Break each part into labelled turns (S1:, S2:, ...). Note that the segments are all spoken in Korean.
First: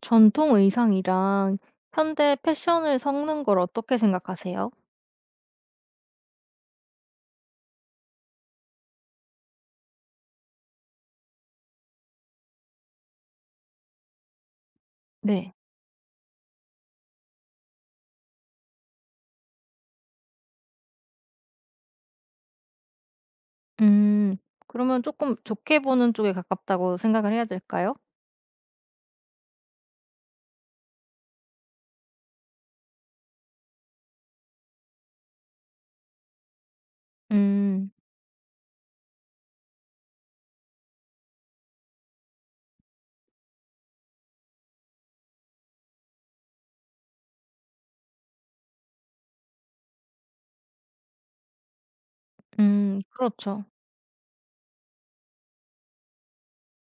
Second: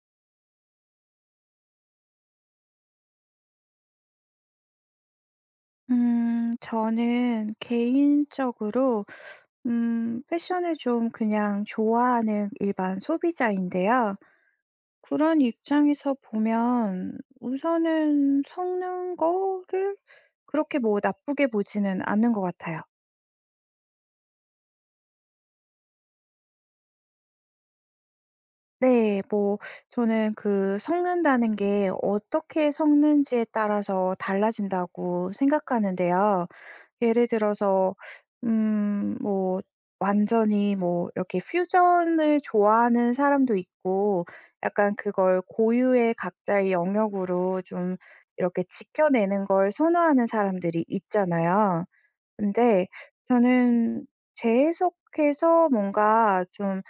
S1: 전통 의상이랑 현대 패션을 섞는 걸 어떻게 생각하세요?
S2: 저는 개인적으로 패션을 좀 그냥 좋아하는 일반 소비자인데요. 그런
S1: 네.
S2: 입장에서 보면 우선은 섞는 거를 그렇게 뭐 나쁘게 보지는 않는 것 같아요.
S1: 음. 그러면 조금 좋게 보는 쪽에 가깝다고 생각을 해야 될까요?
S2: 네. 뭐 저는 그 섞는다는 게 어떻게 섞는지에 따라서 달라진다고 생각하는데요. 예를
S1: 음.
S2: 들어서 음 뭐 완전히 뭐 이렇게 퓨전을 좋아하는 사람도 있고, 약간 그걸 고유의 각자의 영역으로 좀 이렇게 지켜내는 걸 선호하는 사람들이 있잖아요. 근데
S1: 음. 그렇죠.
S2: 저는 재해석해서 뭔가 좀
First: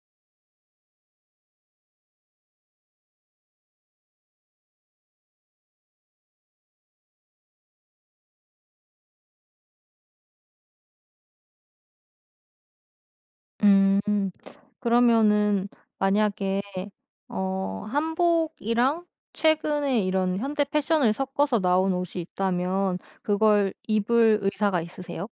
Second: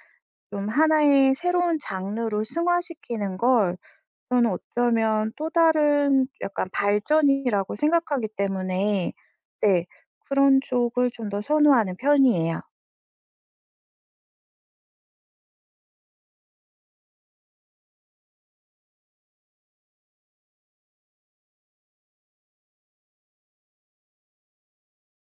S2: 좀 하나의 새로운 장르로 승화시키는 걸, 저는 어쩌면 또 다른 약간 발전이라고 생각하기 때문에 네 그런 쪽을 좀 더 선호하는 편이에요.
S1: 음. 그러면은 만약에 한복이랑 최근에 이런 현대 패션을 섞어서 나온 옷이 있다면 그걸 입을 의사가 있으세요?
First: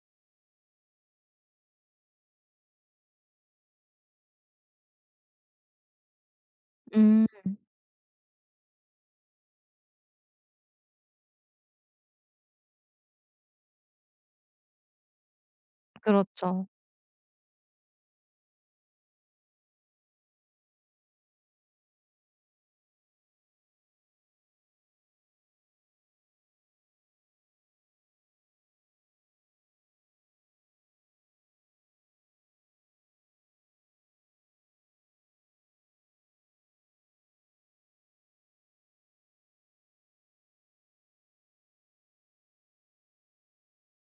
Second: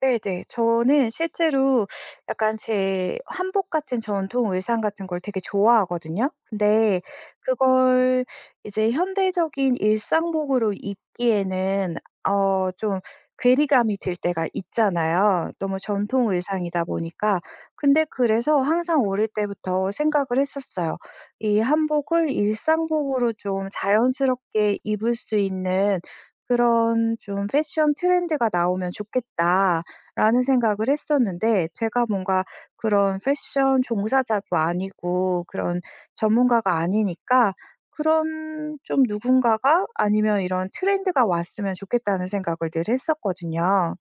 S2: 네네. 저는 실제로 약간 제 한복 같은 전통 의상 같은 걸 되게 좋아하거든요. 근데
S1: 음.
S2: 그걸 이제 현대적인 일상복으로 입기에는 좀 괴리감이 들 때가 있잖아요, 너무 전통
S1: 그렇죠.
S2: 의상이다 보니까. 근데 그래서 항상 어릴 때부터 생각을 했었어요. 이 한복을 일상복으로 좀 자연스럽게 입을 수 있는 그런 좀 '패션 트렌드가 나오면 좋겠다.' 라는 생각을 했었는데, 제가 뭔가 그런 패션 종사자도 아니고 그런 전문가가 아니니까 그런 좀 누군가가 아니면 이런 트렌드가 왔으면 좋겠다는 생각을 늘 했었거든요.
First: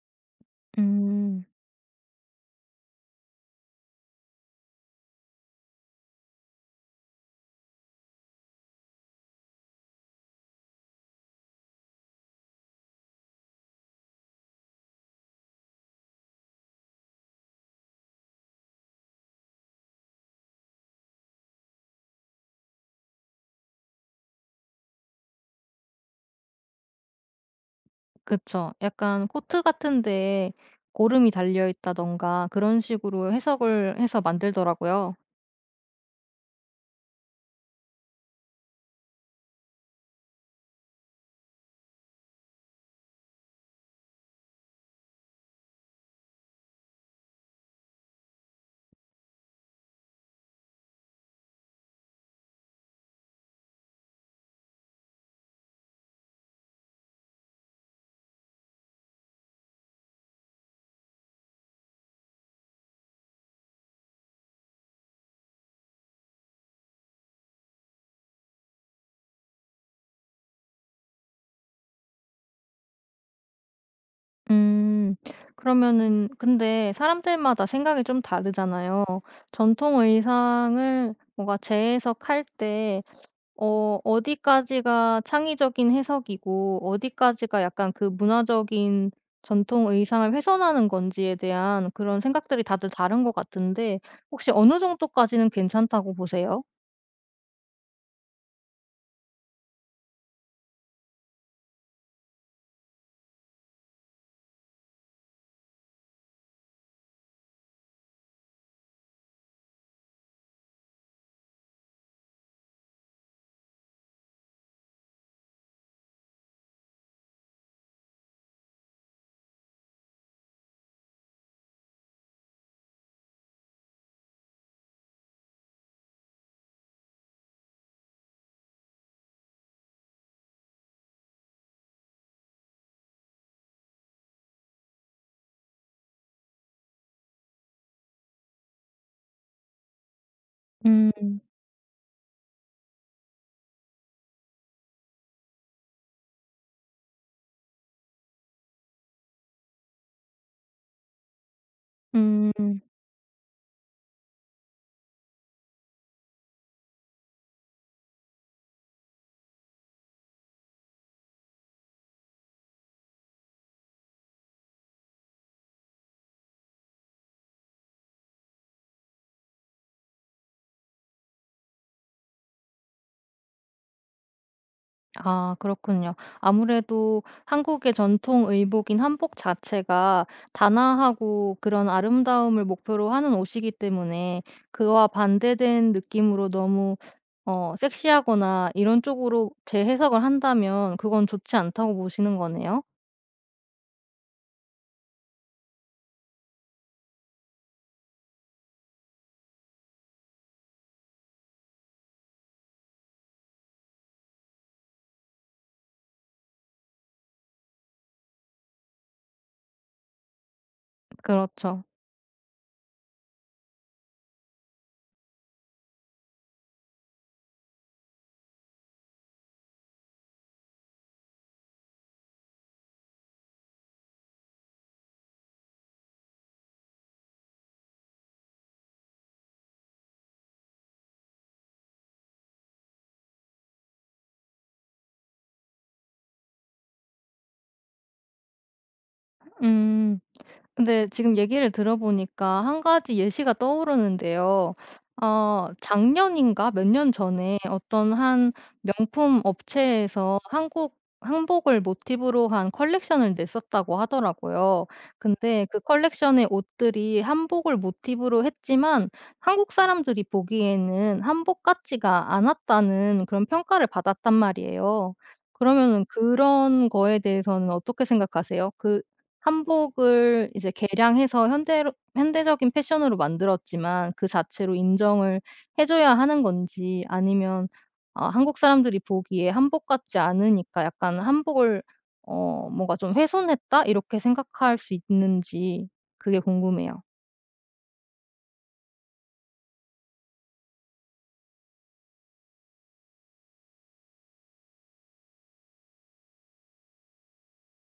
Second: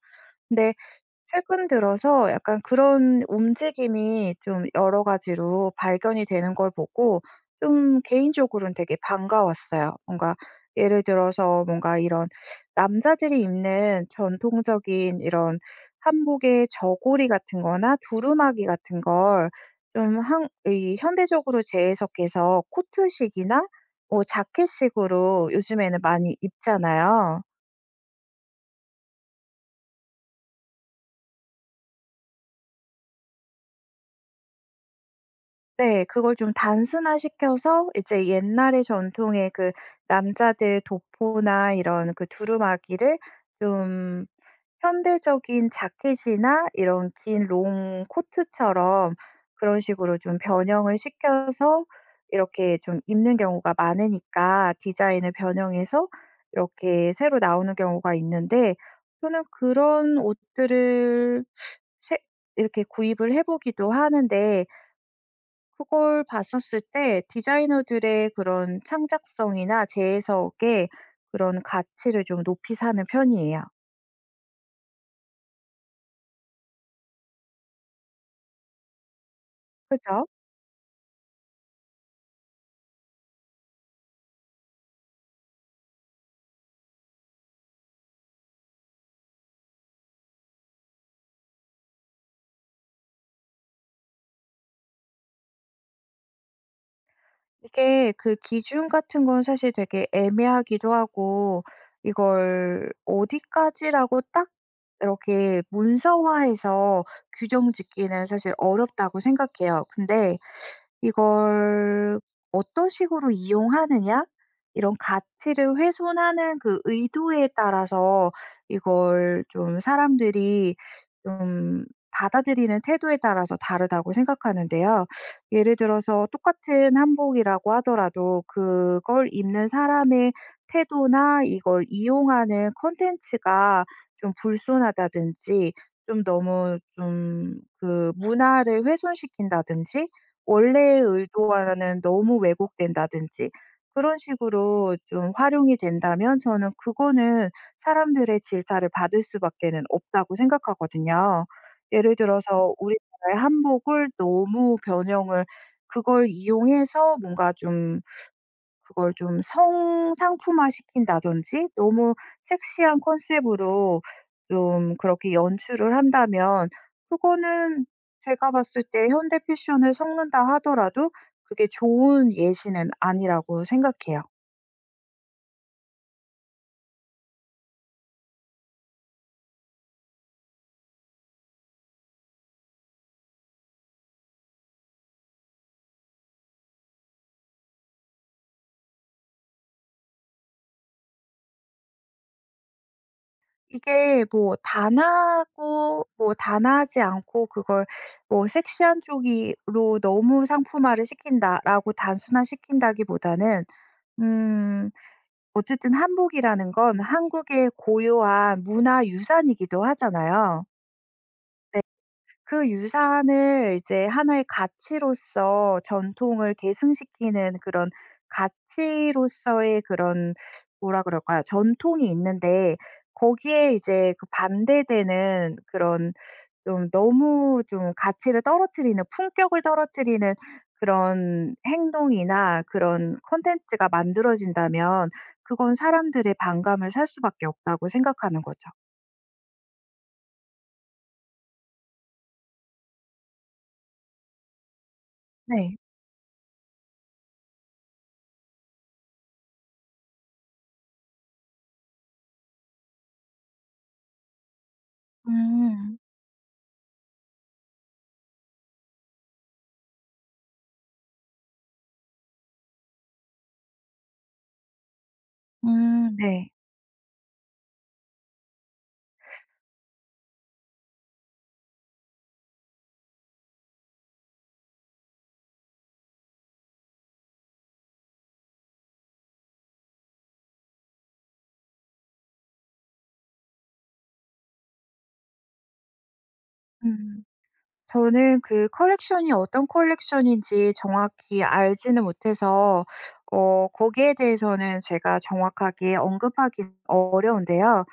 S2: 근데
S1: 음.
S2: 최근 들어서 약간 그런 움직임이 좀 여러 가지로 발견이 되는 걸 보고 좀 개인적으로는 되게 반가웠어요. 뭔가 예를 들어서 뭔가 이런 남자들이 입는 전통적인 이런 한복의 저고리 같은 거나 두루마기 같은 걸 좀 한 이 현대적으로 재해석해서 코트식이나 뭐 자켓식으로 요즘에는 많이 입잖아요.
S1: 그쵸. 약간 코트 같은 데에 고름이 달려 있다던가 그런 식으로 해석을 해서 만들더라고요.
S2: 네. 그걸 좀 단순화시켜서 이제 옛날의 전통의 그 남자들 도포나 이런 그 두루마기를 좀 현대적인 자켓이나 이런 긴 롱 코트처럼 그런 식으로 좀 변형을 시켜서 이렇게 좀 입는 경우가 많으니까, 디자인을 변형해서 이렇게 새로 나오는 경우가 있는데, 저는 그런 옷들을 새 이렇게 구입을 해 보기도 하는데, 그걸 봤었을 때 디자이너들의 그런 창작성이나 재해석의 그런 가치를 좀 높이 사는 편이에요.
S1: 음. 그러면은 근데 사람들마다 생각이 좀 다르잖아요. 전통
S2: 그죠?
S1: 의상을 뭔가 재해석할 때 어디까지가 창의적인 해석이고 어디까지가 약간 그 문화적인 전통 의상을 훼손하는 건지에 대한 그런 생각들이 다들 다른 것 같은데 혹시 어느 정도까지는 괜찮다고 보세요?
S2: 이게 그 기준 같은 건 사실 되게 애매하기도 하고, 이걸 어디까지라고 딱 이렇게 문서화해서 규정 짓기는 사실 어렵다고 생각해요. 근데 이걸 어떤 식으로 이용하느냐, 이런 가치를 훼손하는 그 의도에 따라서, 이걸 좀 사람들이 좀 받아들이는 태도에 따라서 다르다고 생각하는데요. 예를 들어서 똑같은 한복이라고 하더라도 그걸 입는 사람의 태도나 이걸 이용하는 콘텐츠가 좀 불손하다든지, 좀 너무 좀 그 문화를 훼손시킨다든지, 원래의
S1: 음.
S2: 의도와는 너무 왜곡된다든지 그런 식으로 좀 활용이 된다면, 저는 그거는 사람들의 질타를 받을 수밖에는 없다고 생각하거든요. 예를
S1: 음.
S2: 들어서 우리나라의 한복을 너무 변형을, 그걸 이용해서 뭔가 좀 그걸 좀 성상품화 시킨다든지, 너무 섹시한 컨셉으로 좀 그렇게 연출을 한다면, 그거는 제가 봤을 때 현대 패션을 섞는다 하더라도 그게 좋은 예시는 아니라고 생각해요.
S1: 아 그렇군요. 아무래도 한국의 전통 의복인 한복 자체가 단아하고 그런 아름다움을 목표로 하는 옷이기 때문에 그와 반대된 느낌으로 너무 섹시하거나 이런 쪽으로 재해석을 한다면 그건 좋지 않다고 보시는 거네요.
S2: 이게 뭐 단하고 뭐 단하지 않고 그걸 뭐 섹시한 쪽으로 너무 상품화를 시킨다라고 단순화시킨다기보다는 음. 어쨌든 한복이라는 건 한국의 고유한 문화 유산이기도 하잖아요. 네.
S1: 그렇죠.
S2: 그 유산을 이제 하나의 가치로서 전통을 계승시키는 그런 가치로서의 그런, 뭐라 그럴까요? 전통이 있는데 거기에 이제 그 반대되는 그런, 좀 너무 좀 가치를 떨어뜨리는, 품격을 떨어뜨리는 그런 행동이나 그런 콘텐츠가 만들어진다면 그건 사람들의 반감을 살 수밖에 없다고 생각하는 거죠.
S1: 음. 근데 지금 얘기를 들어보니까 한 가지 예시가 떠오르는데요.
S2: 네.
S1: 작년인가 몇 년 전에 어떤 한 명품 업체에서 한국 한복을 모티브로 한 컬렉션을 냈었다고 하더라고요. 근데 그
S2: 음.
S1: 컬렉션의 옷들이 한복을 모티브로 했지만 한국 사람들이 보기에는 한복 같지가 않았다는 그런 평가를 받았단 말이에요. 그러면은
S2: 네.
S1: 그런 거에 대해서는 어떻게 생각하세요? 그 한복을 이제 개량해서 현대로 현대적인 패션으로 만들었지만 그 자체로 인정을 해 줘야 하는 건지 아니면 아 한국 사람들이 보기에 한복 같지 않으니까 약간 '한복을 뭔가 좀 훼손했다.' 이렇게 생각할 수 있는지 그게 궁금해요.
S2: 음. 저는 그 컬렉션이 어떤 컬렉션인지 정확히 알지는 못해서 거기에 대해서는 제가 정확하게 언급하기 어려운데요.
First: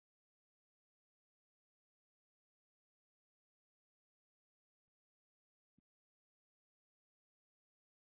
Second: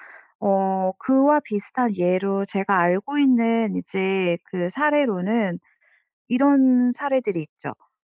S2: 그와 비슷한 예로 제가 알고 있는 이제 그 사례로는 이런 사례들이 있죠.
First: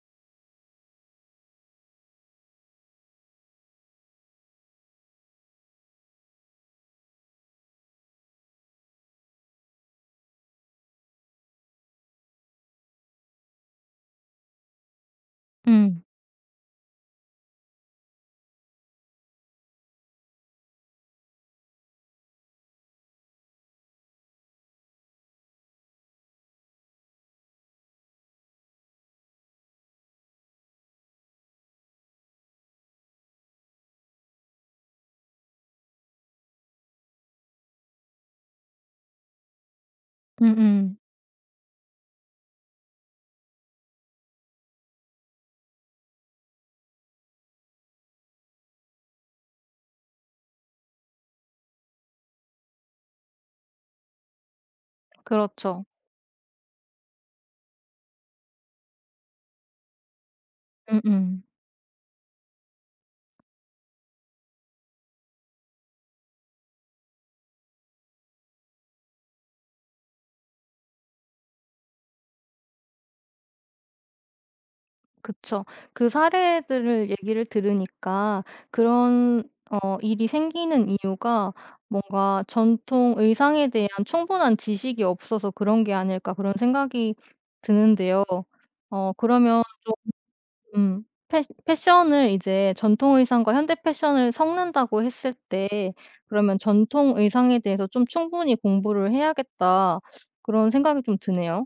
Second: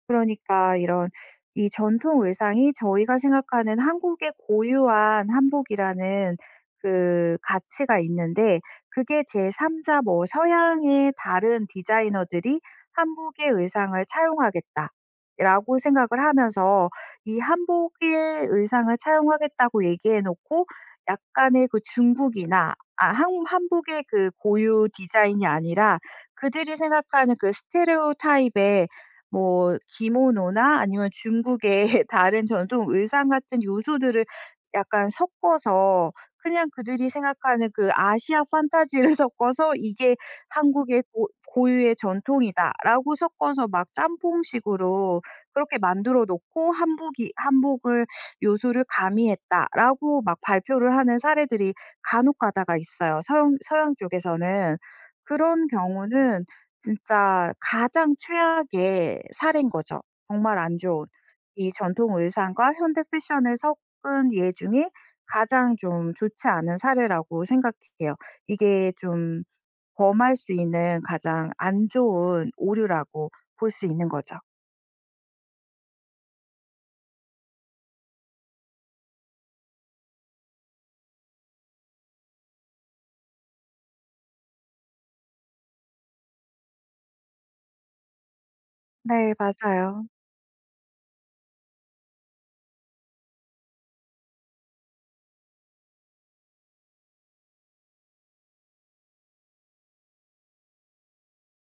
S2: 그러니까 이런 이 전통 의상이 저희가 생각하는 한국의 고유한 한복이라는 그 가치가 있는데, 그게 제3 자, 뭐 서양의 다른 디자이너들이 한복의 의상을 차용하겠다라고
S1: 음.
S2: 생각을 하면서, 이 한복의 의상을 차용하겠다고 얘기해 놓고 약간의 그 중국이나 아 한 한복의 그 고유 디자인이 아니라 그들이 생각하는 그 스테레오타입의, 뭐 기모노나 아니면 중국의 다른 전통 의상 같은 요소들을 약간 섞어서, 그냥 그들이 생각하는 그 아시아 판타지를 섞어서 '이게
S1: 음음.
S2: 한국의 고 고유의 전통이다.'라고 섞어서 막 짬뽕식으로 그렇게 만들어 놓고, '한복이 한복을 요소를 가미했다.'라고 막 발표를 하는 사례들이 간혹 가다가 있어요, 서양 쪽에서는. 그런
S1: 그렇죠.
S2: 경우는 진짜 가장 최악의 사례인 거죠. 정말 안 좋은.
S1: 음음.
S2: 이 전통 의상과 현대 패션을 섞은 예 중에 가장 좀 좋지 않은 사례라고 생각해요. 이게 좀 범할 수 있는 가장 안 좋은 오류라고 볼 수 있는 거죠.
S1: 그쵸. 그 사례들을 얘기를 들으니까 그런 일이 생기는 이유가 뭔가 '전통 의상에 대한 충분한 지식이 없어서 그런 게 아닐까.' 그런 생각이 드는데요.
S2: 네,
S1: 그러면
S2: 맞아요.
S1: 음 패 패션을 이제 전통 의상과 현대 패션을 섞는다고 했을 때 그러면 '전통 의상에 대해서 좀 충분히 공부를 해야겠다.' 그런 생각이 좀 드네요.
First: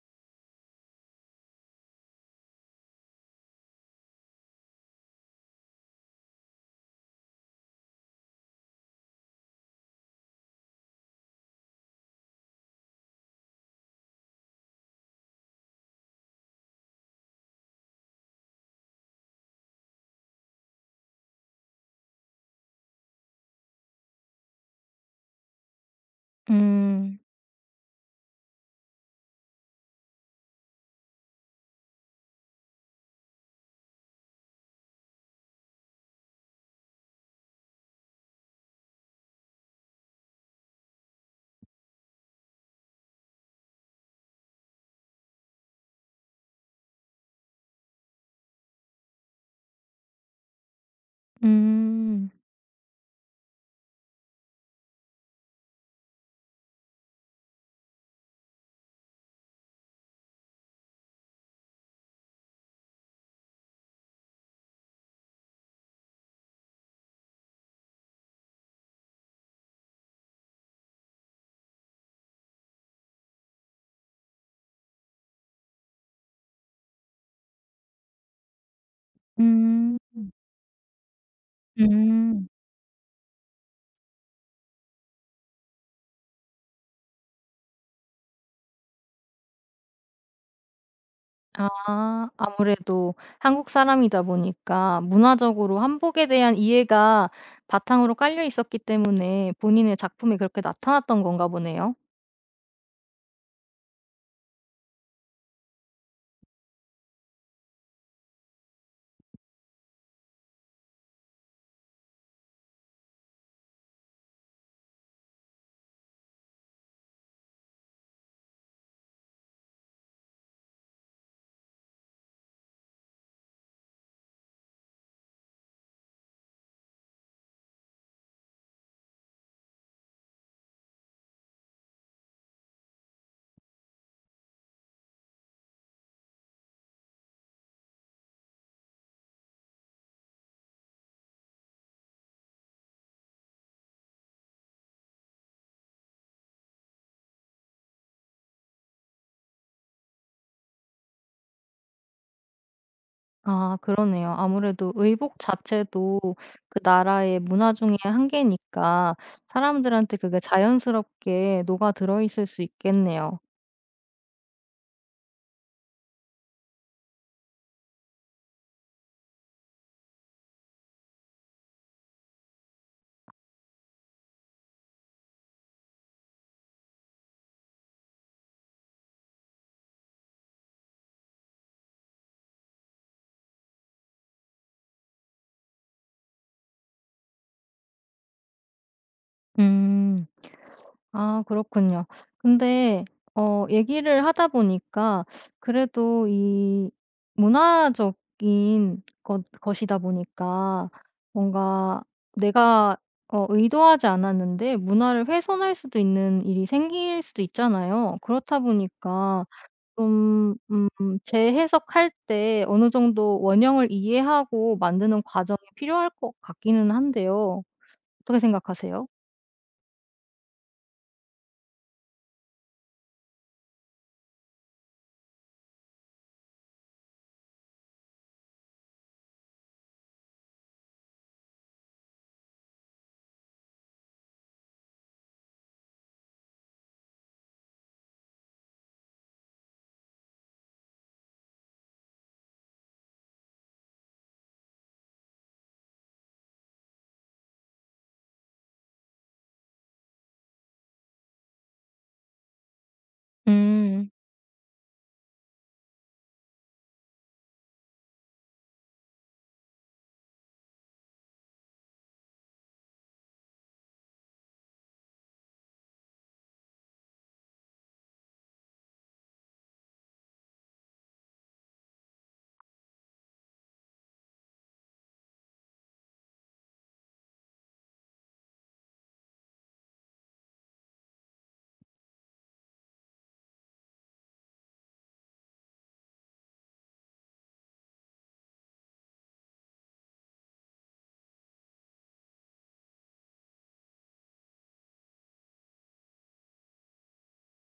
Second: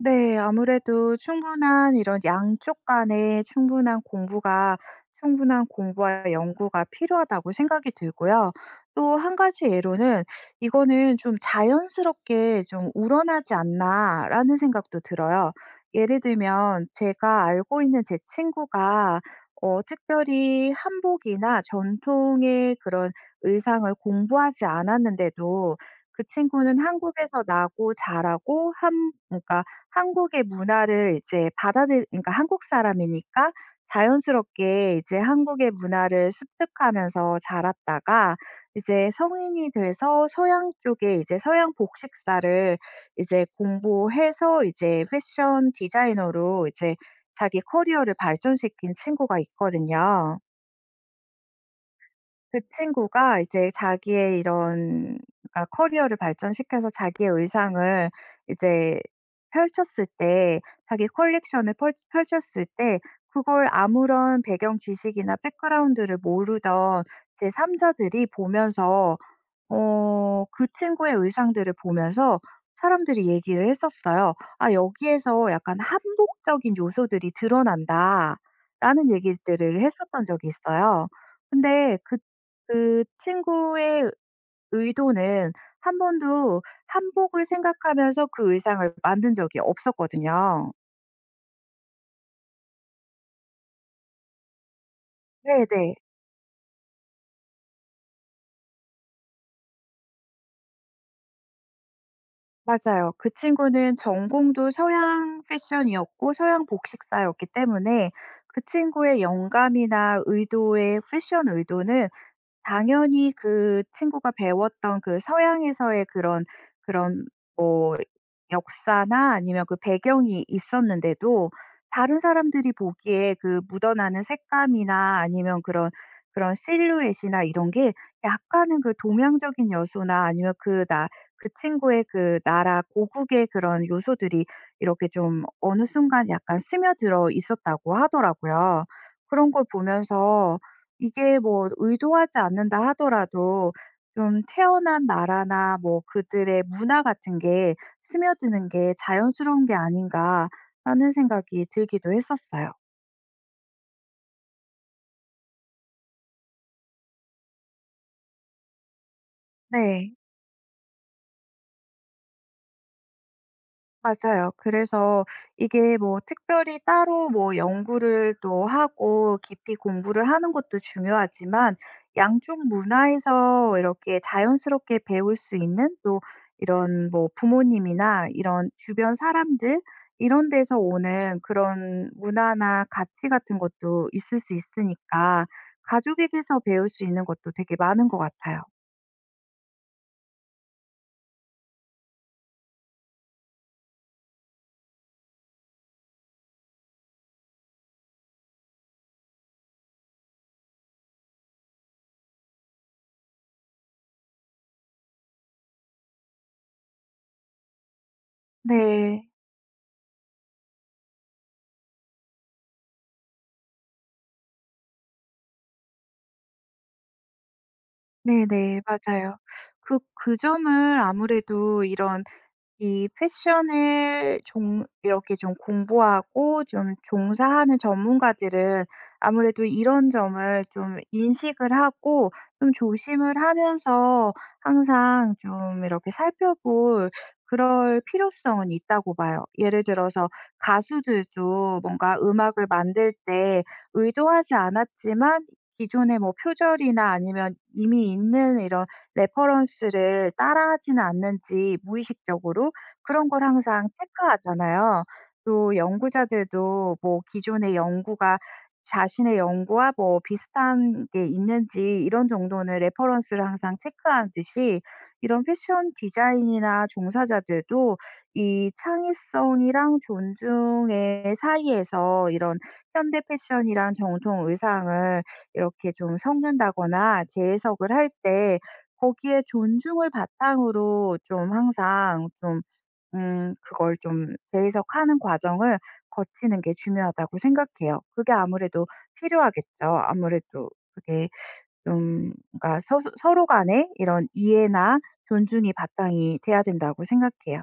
S2: 네. 아무래도 충분한 이런 양쪽 간의 충분한 공부와 연구가 필요하다고 생각이 들고요. 또 한 가지 예로는 '이거는 좀 자연스럽게 좀 우러나지 않나.'라는 생각도 들어요. 예를 들면 제가 알고 있는 제 친구가 특별히 한복이나 전통의 그런 의상을 공부하지 않았는데도, 그 친구는
S1: 음.
S2: 한국에서 나고 자라고 한, 그러니까 한국의 문화를 이제 받아들 그러니까 한국 사람이니까 자연스럽게 이제 한국의 문화를 습득하면서 자랐다가, 이제 성인이 돼서 서양 쪽에 이제 서양 복식사를 이제 공부해서 이제 패션 디자이너로 이제 자기 커리어를 발전시킨 친구가 있거든요.
S1: 음.
S2: 그 친구가 이제 자기의 이런, 커리어를 발전시켜서 자기의 의상을 이제 펼쳤을 때, 자기 컬렉션을 펼 펼쳤을 때, 그걸 아무런 배경 지식이나 백그라운드를 모르던 제 3 자들이 보면서, 그 친구의 의상들을 보면서 사람들이 얘기를 했었어요. "아 여기에서 약간 한복적인 요소들이 드러난다."라는 얘기들을
S1: 음.
S2: 했었던 적이 있어요. 근데 그
S1: 음.
S2: 그 친구의 의도는 한 번도 한복을 생각하면서 그 의상을 만든 적이 없었거든요.
S1: 아 아무래도 한국 사람이다 보니까 문화적으로
S2: 네네.
S1: 한복에 대한 이해가 바탕으로 깔려 있었기 때문에 본인의 작품이 그렇게 나타났던 건가 보네요.
S2: 맞아요. 그 친구는 전공도 서양 패션이었고 서양 복식사였기 때문에 그 친구의 영감이나 의도의 패션 의도는 당연히 그 친구가 배웠던 그 서양에서의 그런 뭐 역사나 아니면 그 배경이 있었는데도, 다른 사람들이 보기에 그 묻어나는 색감이나 아니면 그런 실루엣이나 이런 게 약간은 그 동양적인 요소나 아니면 그 나 그 친구의 그 나라 고국의 그런 요소들이 이렇게 좀 어느 순간 약간 스며들어 있었다고 하더라고요. 그런 걸 보면서 이게 뭐 의도하지 않는다 하더라도 좀 태어난 나라나 뭐 그들의 문화 같은 게 스며드는 게 자연스러운 게 아닌가 하는 생각이 들기도 했었어요.
S1: 아 그러네요. 아무래도 의복 자체도 그 나라의 문화 중에 한 개니까
S2: 네.
S1: 사람들한테 그게 자연스럽게 녹아들어 있을 수 있겠네요.
S2: 맞아요. 그래서 이게 뭐 특별히 따로 뭐 연구를 또 하고 깊이 공부를 하는 것도 중요하지만, 양쪽 문화에서 이렇게 자연스럽게 배울 수 있는, 또 이런 뭐 부모님이나 이런 주변 사람들 이런 데서 오는 그런 문화나 가치 같은 것도 있을 수 있으니까, 가족에게서 배울 수 있는 것도 되게 많은 것 같아요.
S1: 음. 아 그렇군요. 근데 얘기를 하다 보니까 그래도 이 문화적인 것 것이다 보니까 뭔가 내가 의도하지 않았는데 문화를 훼손할 수도 있는 일이 생길 수도 있잖아요. 그렇다
S2: 네.
S1: 보니까 좀 음 재해석할 때 어느 정도 원형을 이해하고 만드는 과정이 필요할 것 같기는 한데요. 어떻게
S2: 네네.
S1: 생각하세요?
S2: 맞아요. 그 점을 아무래도 이런 이 패션을 종 이렇게 좀 공부하고 좀 종사하는 전문가들은 아무래도 이런 점을 좀 인식을 하고 좀 조심을 하면서 항상 좀 이렇게 살펴볼, 그럴 필요성은 있다고 봐요. 예를 들어서 가수들도 뭔가 음악을 만들 때 의도하지 않았지만 기존의 뭐 표절이나 아니면 이미 있는 이런 레퍼런스를 따라하지는 않는지 무의식적으로 그런 걸 항상
S1: 음.
S2: 체크하잖아요. 또 연구자들도 뭐 기존의 연구가 자신의 연구와 뭐 비슷한 게 있는지 이런 정도는 레퍼런스를 항상 체크하듯이, 이런 패션 디자인이나 종사자들도 이 창의성이랑 존중의 사이에서 이런 현대 패션이랑 정통 의상을 이렇게 좀 섞는다거나 재해석을 할때 거기에 존중을 바탕으로 좀 항상 좀 그걸 좀 재해석하는 과정을 거치는 게 중요하다고 생각해요. 그게 아무래도 필요하겠죠. 아무래도 그게 좀, 그러니까 서 서로 간에 이런 이해나 존중이 바탕이 돼야 된다고 생각해요.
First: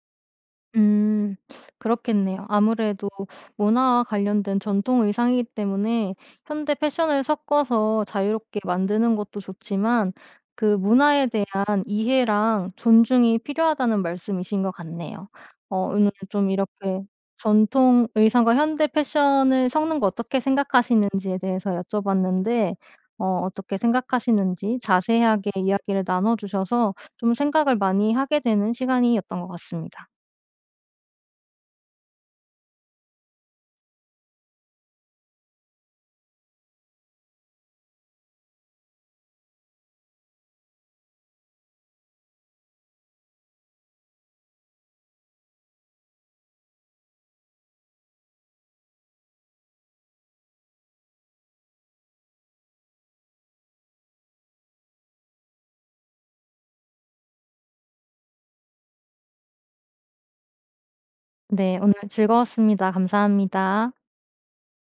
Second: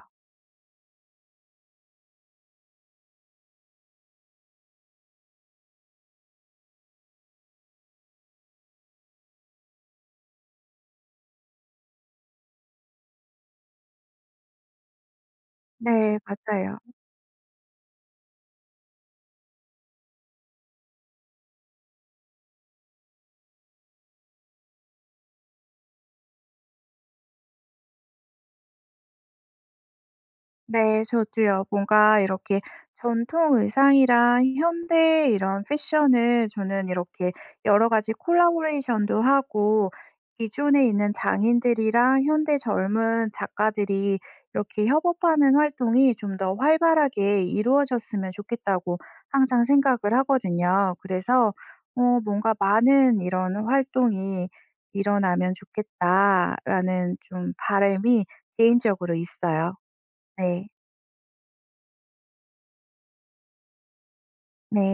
S1: 음. 그렇겠네요. 아무래도 문화와 관련된 전통 의상이기 때문에 현대 패션을 섞어서 자유롭게 만드는 것도 좋지만 그 문화에 대한 이해랑 존중이 필요하다는 말씀이신 것 같네요. 오늘
S2: 네
S1: 좀
S2: 맞아요.
S1: 이렇게 전통 의상과 현대 패션을 섞는 거 어떻게 생각하시는지에 대해서 여쭤봤는데 어떻게 생각하시는지 자세하게 이야기를 나눠 주셔서 좀 생각을 많이 하게 되는 시간이었던 것 같습니다.
S2: 네, 저도요. 뭔가 이렇게 전통 의상이랑 현대 이런 패션을 저는 이렇게 여러 가지 콜라보레이션도 하고 기존에 있는 장인들이랑 현대 젊은 작가들이 이렇게 협업하는 활동이 좀 더 활발하게 이루어졌으면 좋겠다고 항상 생각을 하거든요. 그래서 뭔가 많은 이런 활동이 일어나면 좋겠다라는 좀 바람이 개인적으로 있어요. 네.
S1: 네. 오늘 즐거웠습니다. 감사합니다.
S2: 네.